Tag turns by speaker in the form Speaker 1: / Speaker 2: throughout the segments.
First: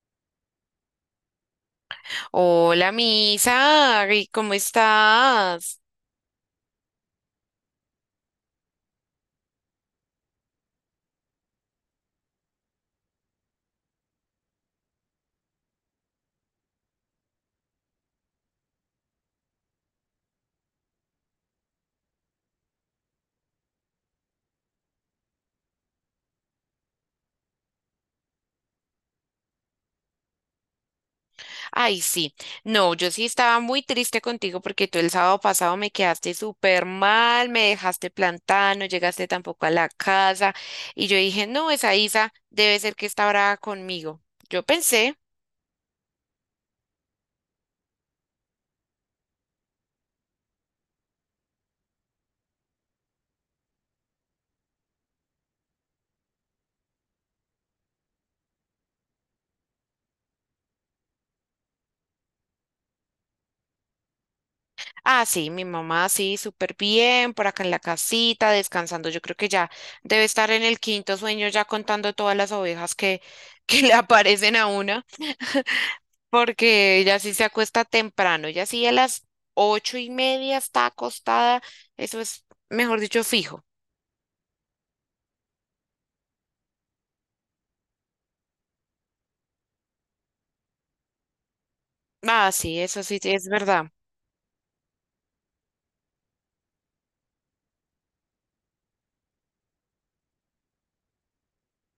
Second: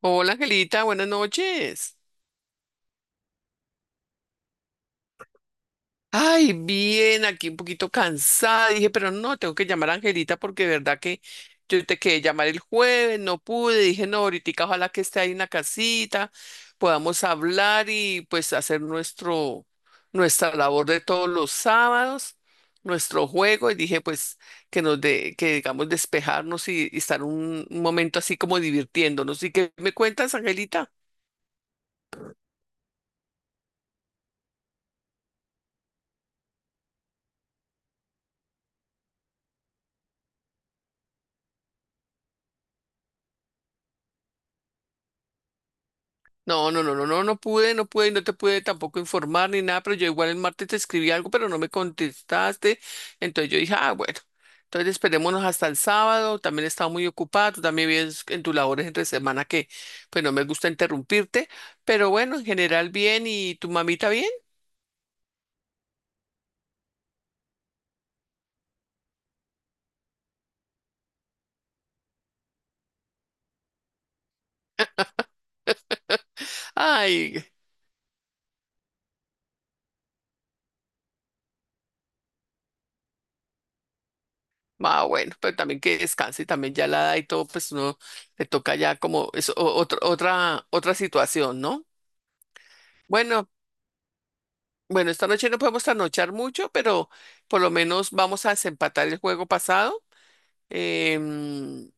Speaker 1: Hola Angelita, buenas noches.
Speaker 2: Hola, Misa, ay, ¿cómo estás?
Speaker 1: Ay, bien, aquí un poquito cansada. Dije, pero no, tengo que llamar a Angelita porque de verdad que yo te quedé llamar el jueves, no pude. Dije, no, ahorita ojalá que esté ahí en la casita, podamos hablar y pues hacer nuestra labor de todos los sábados, nuestro juego. Y dije, pues que nos de, que digamos despejarnos y estar un momento así como divirtiéndonos. ¿Y qué me cuentas, Angelita?
Speaker 2: Ay, sí, no, yo sí estaba muy triste contigo porque tú el sábado pasado me quedaste súper mal, me dejaste plantada, no llegaste tampoco a la casa y yo dije, no, esa Isa debe ser que está brava conmigo. Yo pensé.
Speaker 1: No, no, no, no, no, no pude, no pude, y no te pude tampoco informar ni nada, pero yo igual el martes te escribí algo, pero no me contestaste. Entonces yo dije, ah, bueno, entonces esperémonos hasta el sábado. También estaba muy ocupada, tú también vives en tus labores entre semana que, pues no me gusta interrumpirte, pero bueno, en general bien, ¿y tu mamita bien?
Speaker 2: Ah, sí, mi mamá sí, súper bien, por acá en la casita, descansando, yo creo que ya debe estar en el quinto sueño ya contando todas las ovejas que, que le aparecen a una. Porque ella sí
Speaker 1: Ay.
Speaker 2: se acuesta temprano, ella sí a las 8:30 está acostada, eso es, mejor dicho, fijo.
Speaker 1: Ah, bueno, pero también que descanse, también ya la edad y todo, pues uno le toca ya como es otra situación, ¿no?
Speaker 2: Ah, sí, eso sí, sí es
Speaker 1: Bueno,
Speaker 2: verdad.
Speaker 1: bueno, esta noche no podemos trasnochar mucho, pero por lo menos vamos a desempatar el juego pasado. Em,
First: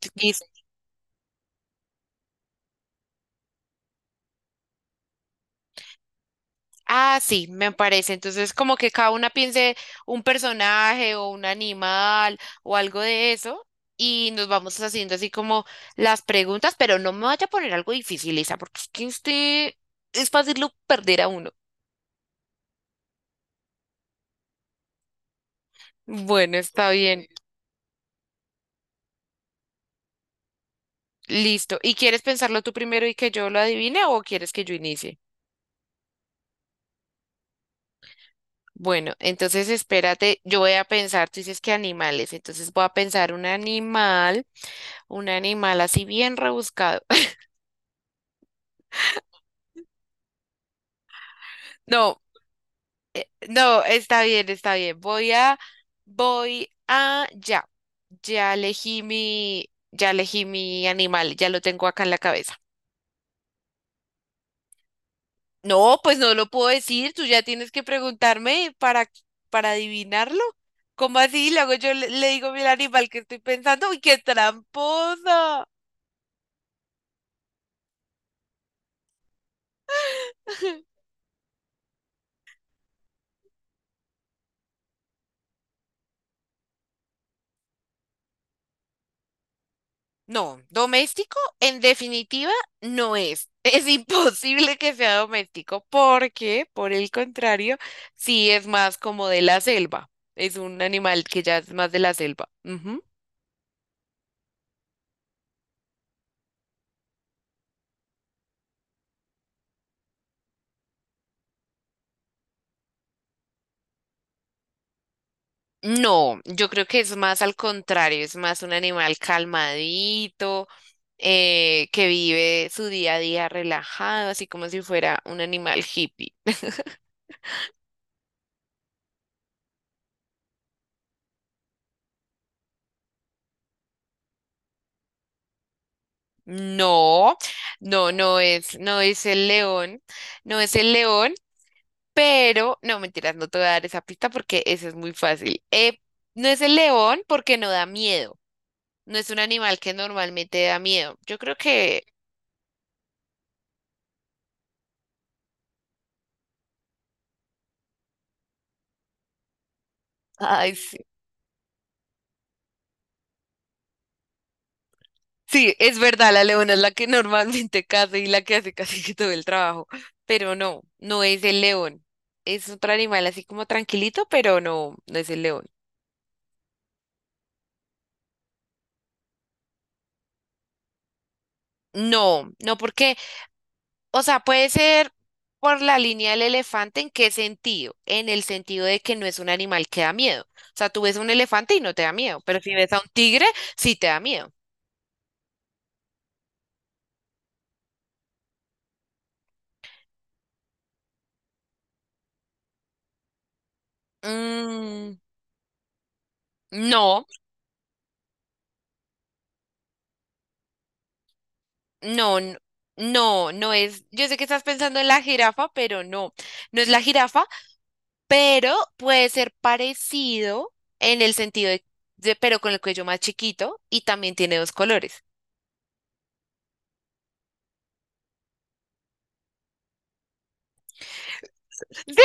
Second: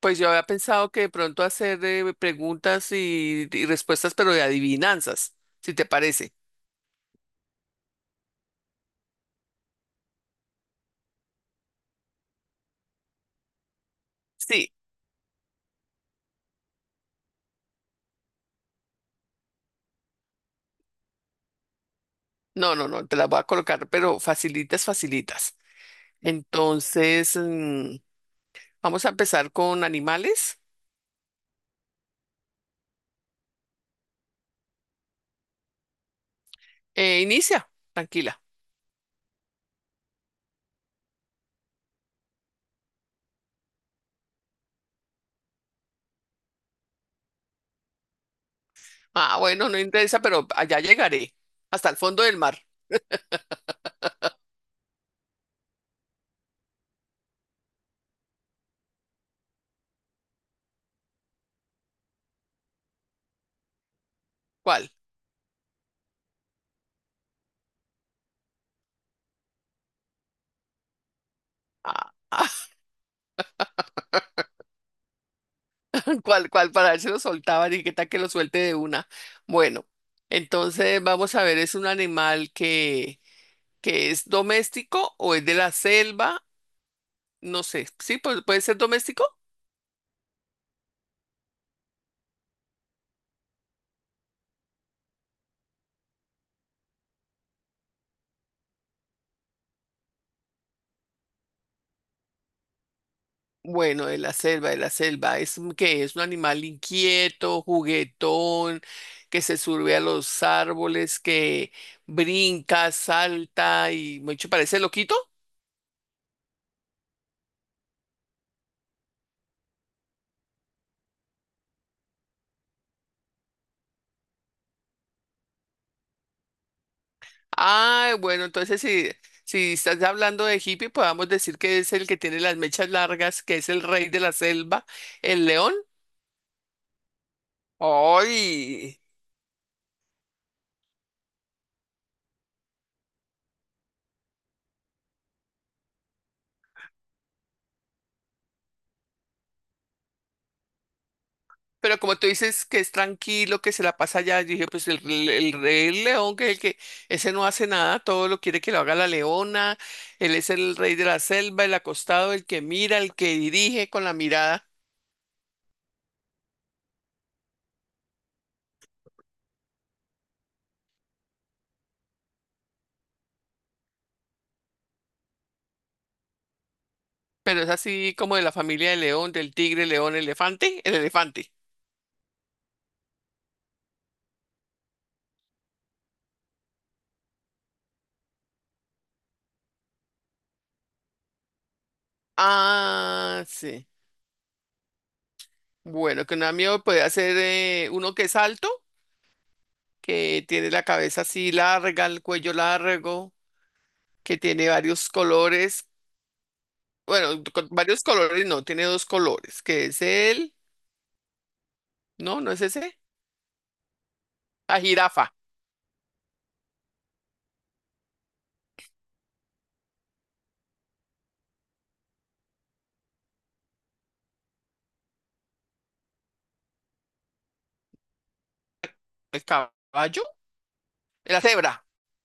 Speaker 1: pues yo
Speaker 2: Y-
Speaker 1: había pensado que de pronto hacer preguntas y respuestas, pero de adivinanzas, si te parece.
Speaker 2: ah, sí, me parece. Entonces, como que cada una piense un personaje o un animal o algo de eso. Y nos
Speaker 1: Sí,
Speaker 2: vamos haciendo así como las preguntas, pero no me vaya a poner algo difícil, Isa, porque es que usted es fácil lo perder a uno.
Speaker 1: no, no, no, te las voy a colocar, pero facilitas, facilitas.
Speaker 2: Bueno, está bien.
Speaker 1: Entonces, vamos a empezar con animales.
Speaker 2: Listo. ¿Y quieres pensarlo tú primero y que yo lo adivine o quieres que yo inicie?
Speaker 1: Inicia, tranquila.
Speaker 2: Bueno, entonces espérate, yo voy a pensar, tú dices que animales, entonces voy a pensar un animal así bien rebuscado.
Speaker 1: Ah, bueno, no interesa, pero allá llegaré, hasta el
Speaker 2: No,
Speaker 1: fondo del mar.
Speaker 2: no, está bien, está bien. Voy a, ya, ya elegí mi animal, ya lo tengo acá en la cabeza.
Speaker 1: ¿Cuál?
Speaker 2: No, pues no lo puedo decir, tú ya tienes que preguntarme para adivinarlo. ¿Cómo así? Luego yo le,
Speaker 1: Ah,
Speaker 2: le
Speaker 1: ah,
Speaker 2: digo, mira, animal que estoy pensando, uy, qué tramposa.
Speaker 1: ¿cuál, cuál? Para ver si lo soltaba, y qué tal que lo suelte de una. Bueno, entonces vamos a ver, ¿es un animal que es doméstico o es de la selva? No sé, ¿sí? ¿Puede ser doméstico?
Speaker 2: No, doméstico en definitiva no es. Es imposible que sea doméstico porque, por el contrario, sí es más como de la selva. Es un animal que ya es más de la selva. Ujú.
Speaker 1: Bueno, de la selva, es que es un animal inquieto, juguetón, que se sube a los árboles, que brinca, salta y mucho parece loquito.
Speaker 2: No, yo creo que es más al contrario, es más un animal calmadito, que vive su día a día relajado, así como si fuera un animal hippie.
Speaker 1: Ah, bueno, entonces si, si estás hablando de hippie, podemos decir que es el que tiene las mechas largas, que es el rey de la selva, el león.
Speaker 2: No, no, no es,
Speaker 1: ¡Ay!
Speaker 2: no es el león, no es el león, pero no, mentiras, no te voy a dar esa pista porque eso es muy fácil. No es el león porque no da miedo, no es un animal que normalmente da miedo. Yo creo
Speaker 1: Pero
Speaker 2: que.
Speaker 1: como tú dices que es tranquilo, que se la pasa allá, yo dije, pues el rey león, que es el que ese no hace nada, todo lo quiere que lo haga la leona, él es
Speaker 2: Ay,
Speaker 1: el rey
Speaker 2: sí.
Speaker 1: de la selva, el acostado, el que mira, el que dirige con la mirada,
Speaker 2: Sí, es verdad, la leona es la que normalmente caza y la que hace casi que todo el trabajo, pero no, no es el león. Es otro animal así como tranquilito, pero no, no es el león.
Speaker 1: pero es así como de la familia del león, del tigre, león, elefante, el elefante.
Speaker 2: No, no porque, o sea, puede ser por la línea del elefante, ¿en qué sentido? En el sentido de que no es un animal que da miedo. O sea, tú ves a un elefante y no te da miedo, pero si ves a un
Speaker 1: Ah,
Speaker 2: tigre,
Speaker 1: sí.
Speaker 2: sí te da miedo.
Speaker 1: Bueno, que un amigo puede hacer uno que es alto, que tiene la cabeza así larga, el cuello largo, que tiene varios
Speaker 2: Mm,
Speaker 1: colores.
Speaker 2: no.
Speaker 1: Bueno, con varios colores, no, tiene dos colores, que es el,
Speaker 2: No,
Speaker 1: no, no es ese,
Speaker 2: no es. Yo sé que estás
Speaker 1: la
Speaker 2: pensando en la
Speaker 1: jirafa,
Speaker 2: jirafa, pero no, no es la jirafa, pero puede ser parecido en el sentido de, pero con el cuello más chiquito y también tiene dos colores.
Speaker 1: el caballo, la cebra.
Speaker 2: Sí,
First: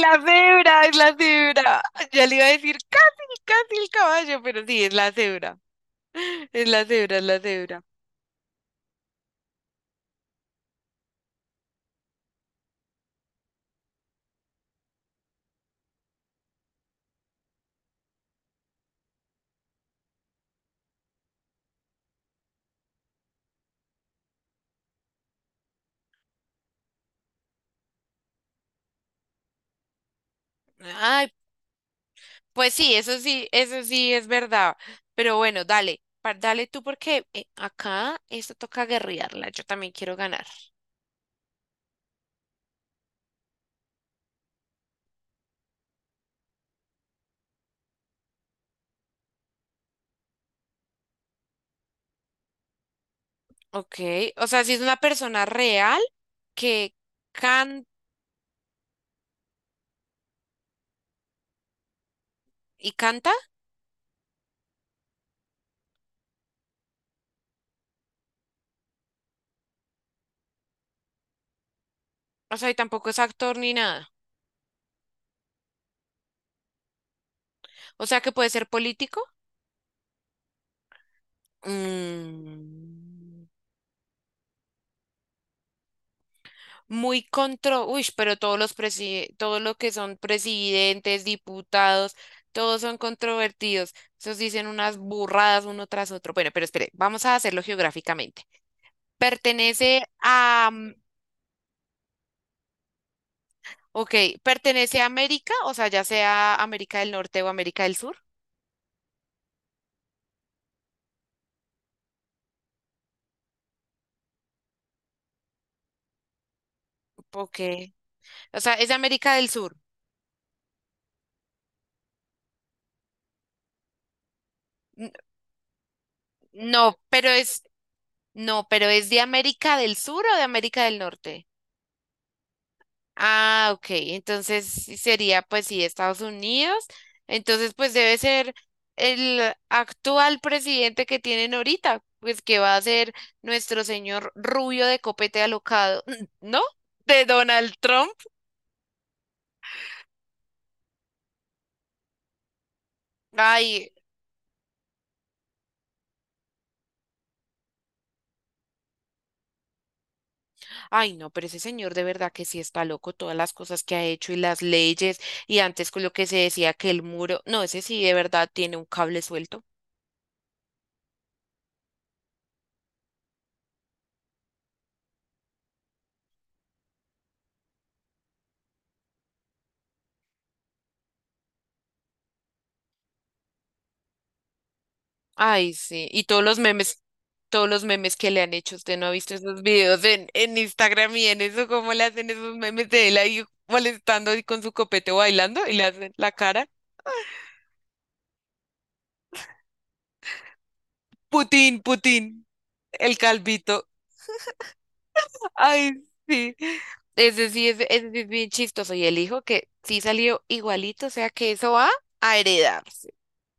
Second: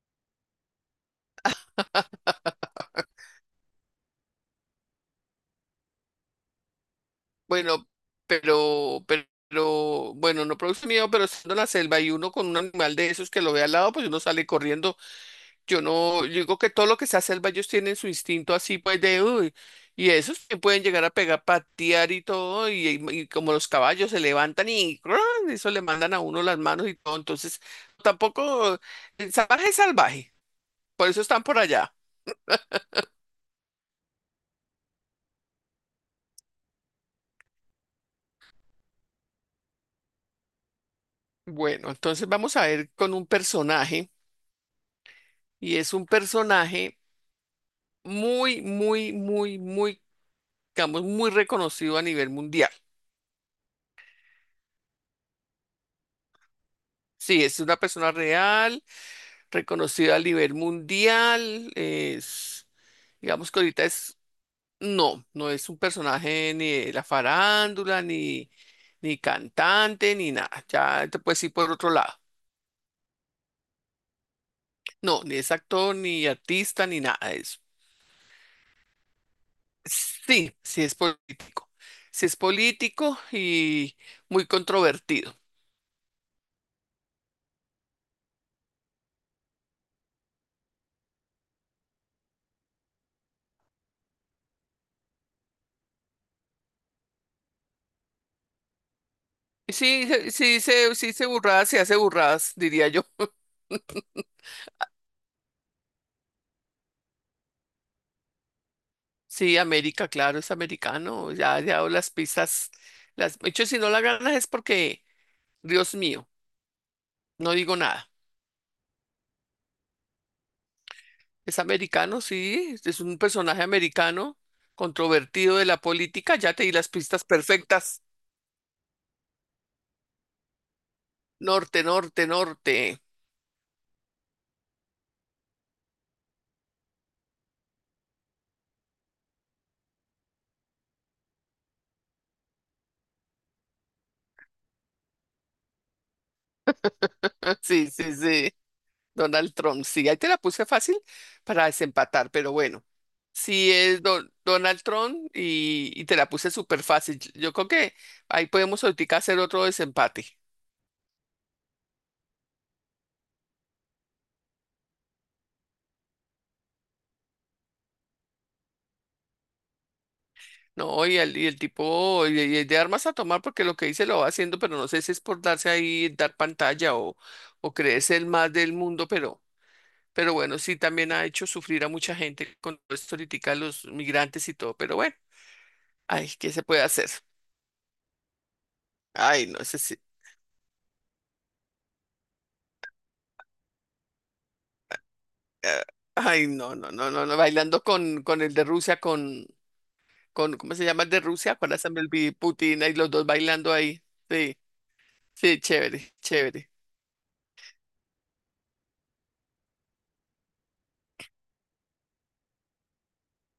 Speaker 2: la cebra, es la cebra. Ya le iba a decir casi, casi el caballo, pero sí, es la cebra. Es la cebra, es la cebra.
Speaker 1: Bueno, pero, pero, pero, bueno, no produce miedo, pero estando en la selva y uno con un animal de esos que lo ve al lado, pues uno sale corriendo. Yo no, yo digo que todo lo que sea selva, ellos tienen su instinto así, pues de, uy, y esos que pueden llegar a pegar, patear y todo, y como los caballos se levantan y ¡cruan! Eso le mandan a uno las manos y todo. Entonces, tampoco, el salvaje es salvaje, por eso
Speaker 2: Ay,
Speaker 1: están por allá.
Speaker 2: pues sí, eso sí, eso sí es verdad. Pero bueno, dale, dale tú porque acá esto toca guerrearla. Yo también quiero ganar.
Speaker 1: Bueno, entonces vamos a ver con un personaje, y es un personaje muy, digamos, muy reconocido a nivel mundial.
Speaker 2: Ok, o sea, si es una persona real que
Speaker 1: Sí, es una
Speaker 2: can
Speaker 1: persona real reconocido a nivel mundial. Es,
Speaker 2: y canta,
Speaker 1: digamos que ahorita es, no, no es un personaje ni de la farándula, ni, ni cantante, ni nada. Ya te puedes ir por otro lado.
Speaker 2: o sea, y tampoco es actor ni nada.
Speaker 1: No, ni es actor, ni artista, ni nada de eso.
Speaker 2: O sea, que puede ser político.
Speaker 1: Sí, sí es político. Sí es político
Speaker 2: Mm.
Speaker 1: y muy controvertido.
Speaker 2: Uy, pero todos los que son presidentes, diputados, todos son controvertidos. Esos dicen unas burradas uno tras otro. Bueno, pero espere, vamos a hacerlo geográficamente. ¿Pertenece
Speaker 1: Sí, se- sí,
Speaker 2: a,
Speaker 1: se, sí, se burradas, se hace burradas, diría yo.
Speaker 2: ok, pertenece a América, o sea, ya sea América del Norte o América del Sur?
Speaker 1: Sí, América, claro, es americano. Ya, ya o las pistas. Las... De hecho, si no la ganas es porque, Dios mío, no
Speaker 2: Ok.
Speaker 1: digo nada.
Speaker 2: O sea, es de América del Sur.
Speaker 1: Es americano, sí, es un personaje americano,
Speaker 2: N-
Speaker 1: controvertido de la política. Ya te di las
Speaker 2: No,
Speaker 1: pistas
Speaker 2: pero es,
Speaker 1: perfectas.
Speaker 2: no, pero es de América del Sur o de América del Norte.
Speaker 1: Norte, norte, norte.
Speaker 2: Ah, ok. Entonces sí sería, pues sí, Estados Unidos. Entonces, pues debe ser el actual presidente que tienen ahorita, pues que va a ser nuestro señor rubio de copete alocado, ¿no? De Donald
Speaker 1: Sí,
Speaker 2: Trump.
Speaker 1: sí, sí. Donald Trump, sí, ahí te la puse fácil para desempatar, pero bueno. Sí,
Speaker 2: Ay,
Speaker 1: es Donald Trump y te la puse súper fácil. Yo creo que ahí podemos ahorita hacer otro desempate.
Speaker 2: ay, no, pero ese señor de verdad que sí está loco, todas las cosas que ha hecho y las leyes, y antes con lo que se decía que el muro, no, ese sí de verdad tiene un cable suelto.
Speaker 1: No, y el tipo, y el de armas a tomar, porque lo que dice lo va haciendo, pero no sé si es por darse ahí, dar pantalla o creerse el más del mundo, pero bueno, sí también ha hecho sufrir a mucha gente con todo esto ahoritica, los migrantes y todo, pero bueno,
Speaker 2: Ay, sí. Y
Speaker 1: ay, ¿qué se puede hacer?
Speaker 2: todos los memes que le han hecho, usted no ha visto
Speaker 1: Ay,
Speaker 2: esos
Speaker 1: no sé si,
Speaker 2: videos en, Instagram y en eso, cómo le hacen esos memes de él ahí molestando y con su copete bailando y
Speaker 1: eh,
Speaker 2: le hacen la
Speaker 1: ay,
Speaker 2: cara.
Speaker 1: no, no, no, no, no, bailando con el de Rusia, con, ¿cómo se llama el de Rusia? Con la
Speaker 2: Putin, Putin,
Speaker 1: Putin, y los
Speaker 2: el
Speaker 1: dos bailando
Speaker 2: calvito.
Speaker 1: ahí, sí, sí,
Speaker 2: Ay,
Speaker 1: chévere,
Speaker 2: sí.
Speaker 1: chévere.
Speaker 2: Ese sí, sí es bien chistoso. Y el hijo que sí salió igualito, o sea que eso va a heredarse.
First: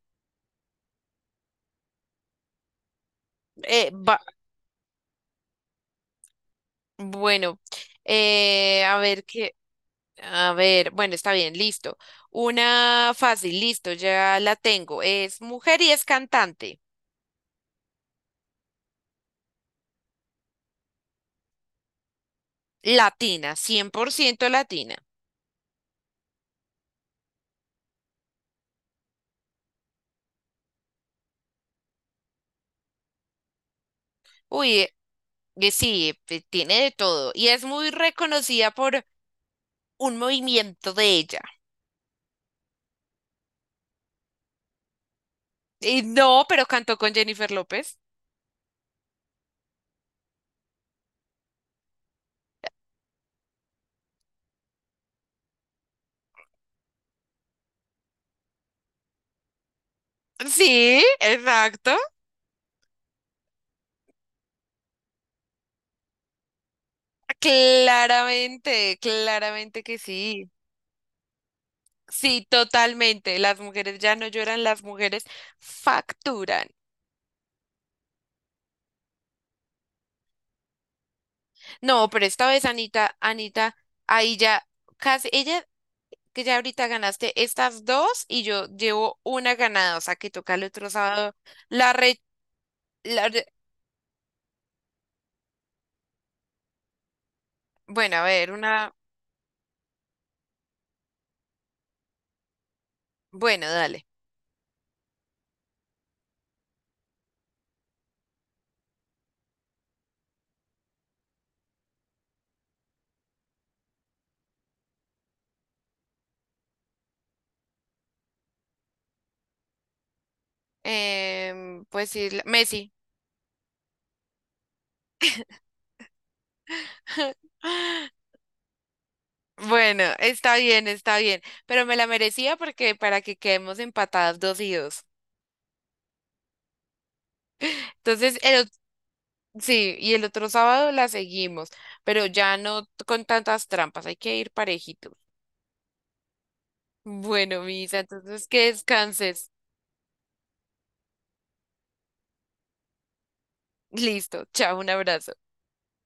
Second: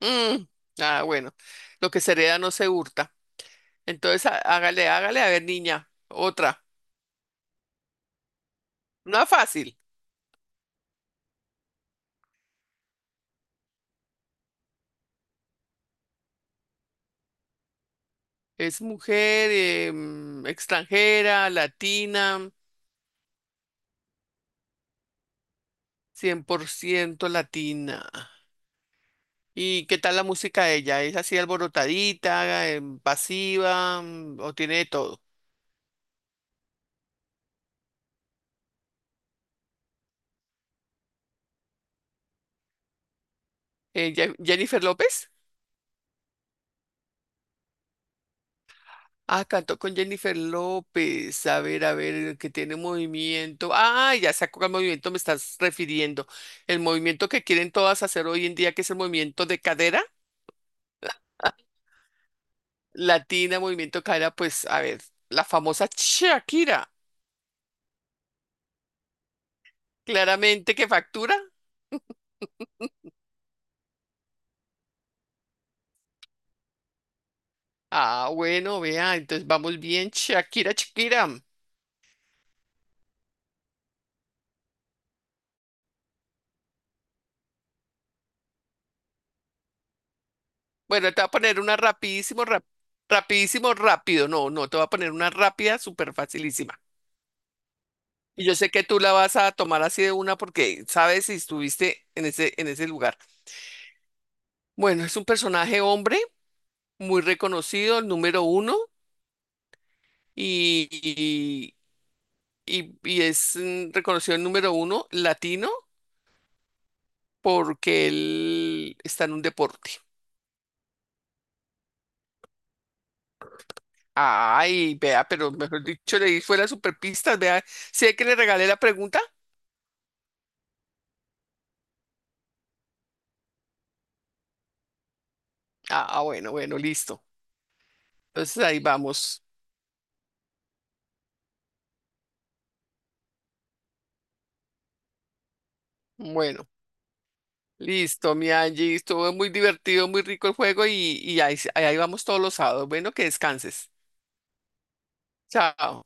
Speaker 1: Mm, ah, bueno, lo que se hereda no se hurta.
Speaker 2: Va.
Speaker 1: Entonces, hágale, hágale, a ver, niña, otra.
Speaker 2: Bueno, a ver
Speaker 1: No
Speaker 2: qué.
Speaker 1: fácil.
Speaker 2: A ver, bueno, está bien, listo. Una fácil, listo, ya la tengo. Es mujer y es cantante.
Speaker 1: Es mujer extranjera, latina,
Speaker 2: Latina, 100% latina.
Speaker 1: 100% latina. ¿Y qué tal la música de ella? ¿Es así alborotadita, pasiva, o tiene
Speaker 2: Uy,
Speaker 1: de todo?
Speaker 2: sí, tiene de todo. Y es muy reconocida por un movimiento de ella.
Speaker 1: Jennifer López.
Speaker 2: Y no, pero cantó con Jennifer López.
Speaker 1: Ah, cantó con Jennifer López. A ver, que tiene movimiento. Ah, ya sé a cuál movimiento me estás refiriendo. El movimiento que quieren todas hacer hoy en día, que es el movimiento de cadera.
Speaker 2: Sí, exacto.
Speaker 1: Latina, movimiento de cadera, pues, a ver, la famosa Shakira.
Speaker 2: Claramente, claramente que sí.
Speaker 1: Claramente que factura.
Speaker 2: Sí, totalmente. Las mujeres ya no lloran, las mujeres facturan.
Speaker 1: Ah, bueno, vea, entonces vamos bien, Shakira, Shakira.
Speaker 2: No, pero esta vez, Anita, Anita, ahí ya casi, ella, que ya ahorita ganaste estas dos y yo llevo una ganada, o sea que toca el otro
Speaker 1: Bueno, te voy a
Speaker 2: sábado.
Speaker 1: poner una
Speaker 2: La re, la re-
Speaker 1: rapidísimo, rápido. No, no, te voy a poner una rápida, súper facilísima.
Speaker 2: bueno, a
Speaker 1: Y
Speaker 2: ver,
Speaker 1: yo sé que
Speaker 2: una,
Speaker 1: tú la vas a tomar así de una porque sabes si estuviste en en ese lugar.
Speaker 2: bueno, dale.
Speaker 1: Bueno, es un personaje hombre muy reconocido, el número uno, y, y- y es reconocido el número uno latino porque él está en un deporte.
Speaker 2: Pues sí, Messi.
Speaker 1: Ay, vea, pero mejor dicho, le di fuera superpistas, vea, sé que le regalé la pregunta.
Speaker 2: Bueno, está bien, pero me la merecía porque para que quedemos empatadas 2-2.
Speaker 1: Ah, bueno, bueno, listo.
Speaker 2: Entonces,
Speaker 1: Entonces ahí vamos.
Speaker 2: sí, y el otro sábado la seguimos, pero ya no con tantas trampas, hay que ir parejitos.
Speaker 1: Bueno.
Speaker 2: Bueno, Misa,
Speaker 1: Listo,
Speaker 2: entonces
Speaker 1: mi
Speaker 2: que
Speaker 1: Angie, estuvo
Speaker 2: descanses.
Speaker 1: muy divertido, muy rico el juego y ahí, ahí vamos todos los sábados. Bueno, que descanses.
Speaker 2: Listo, chao, un abrazo.
Speaker 1: Chao.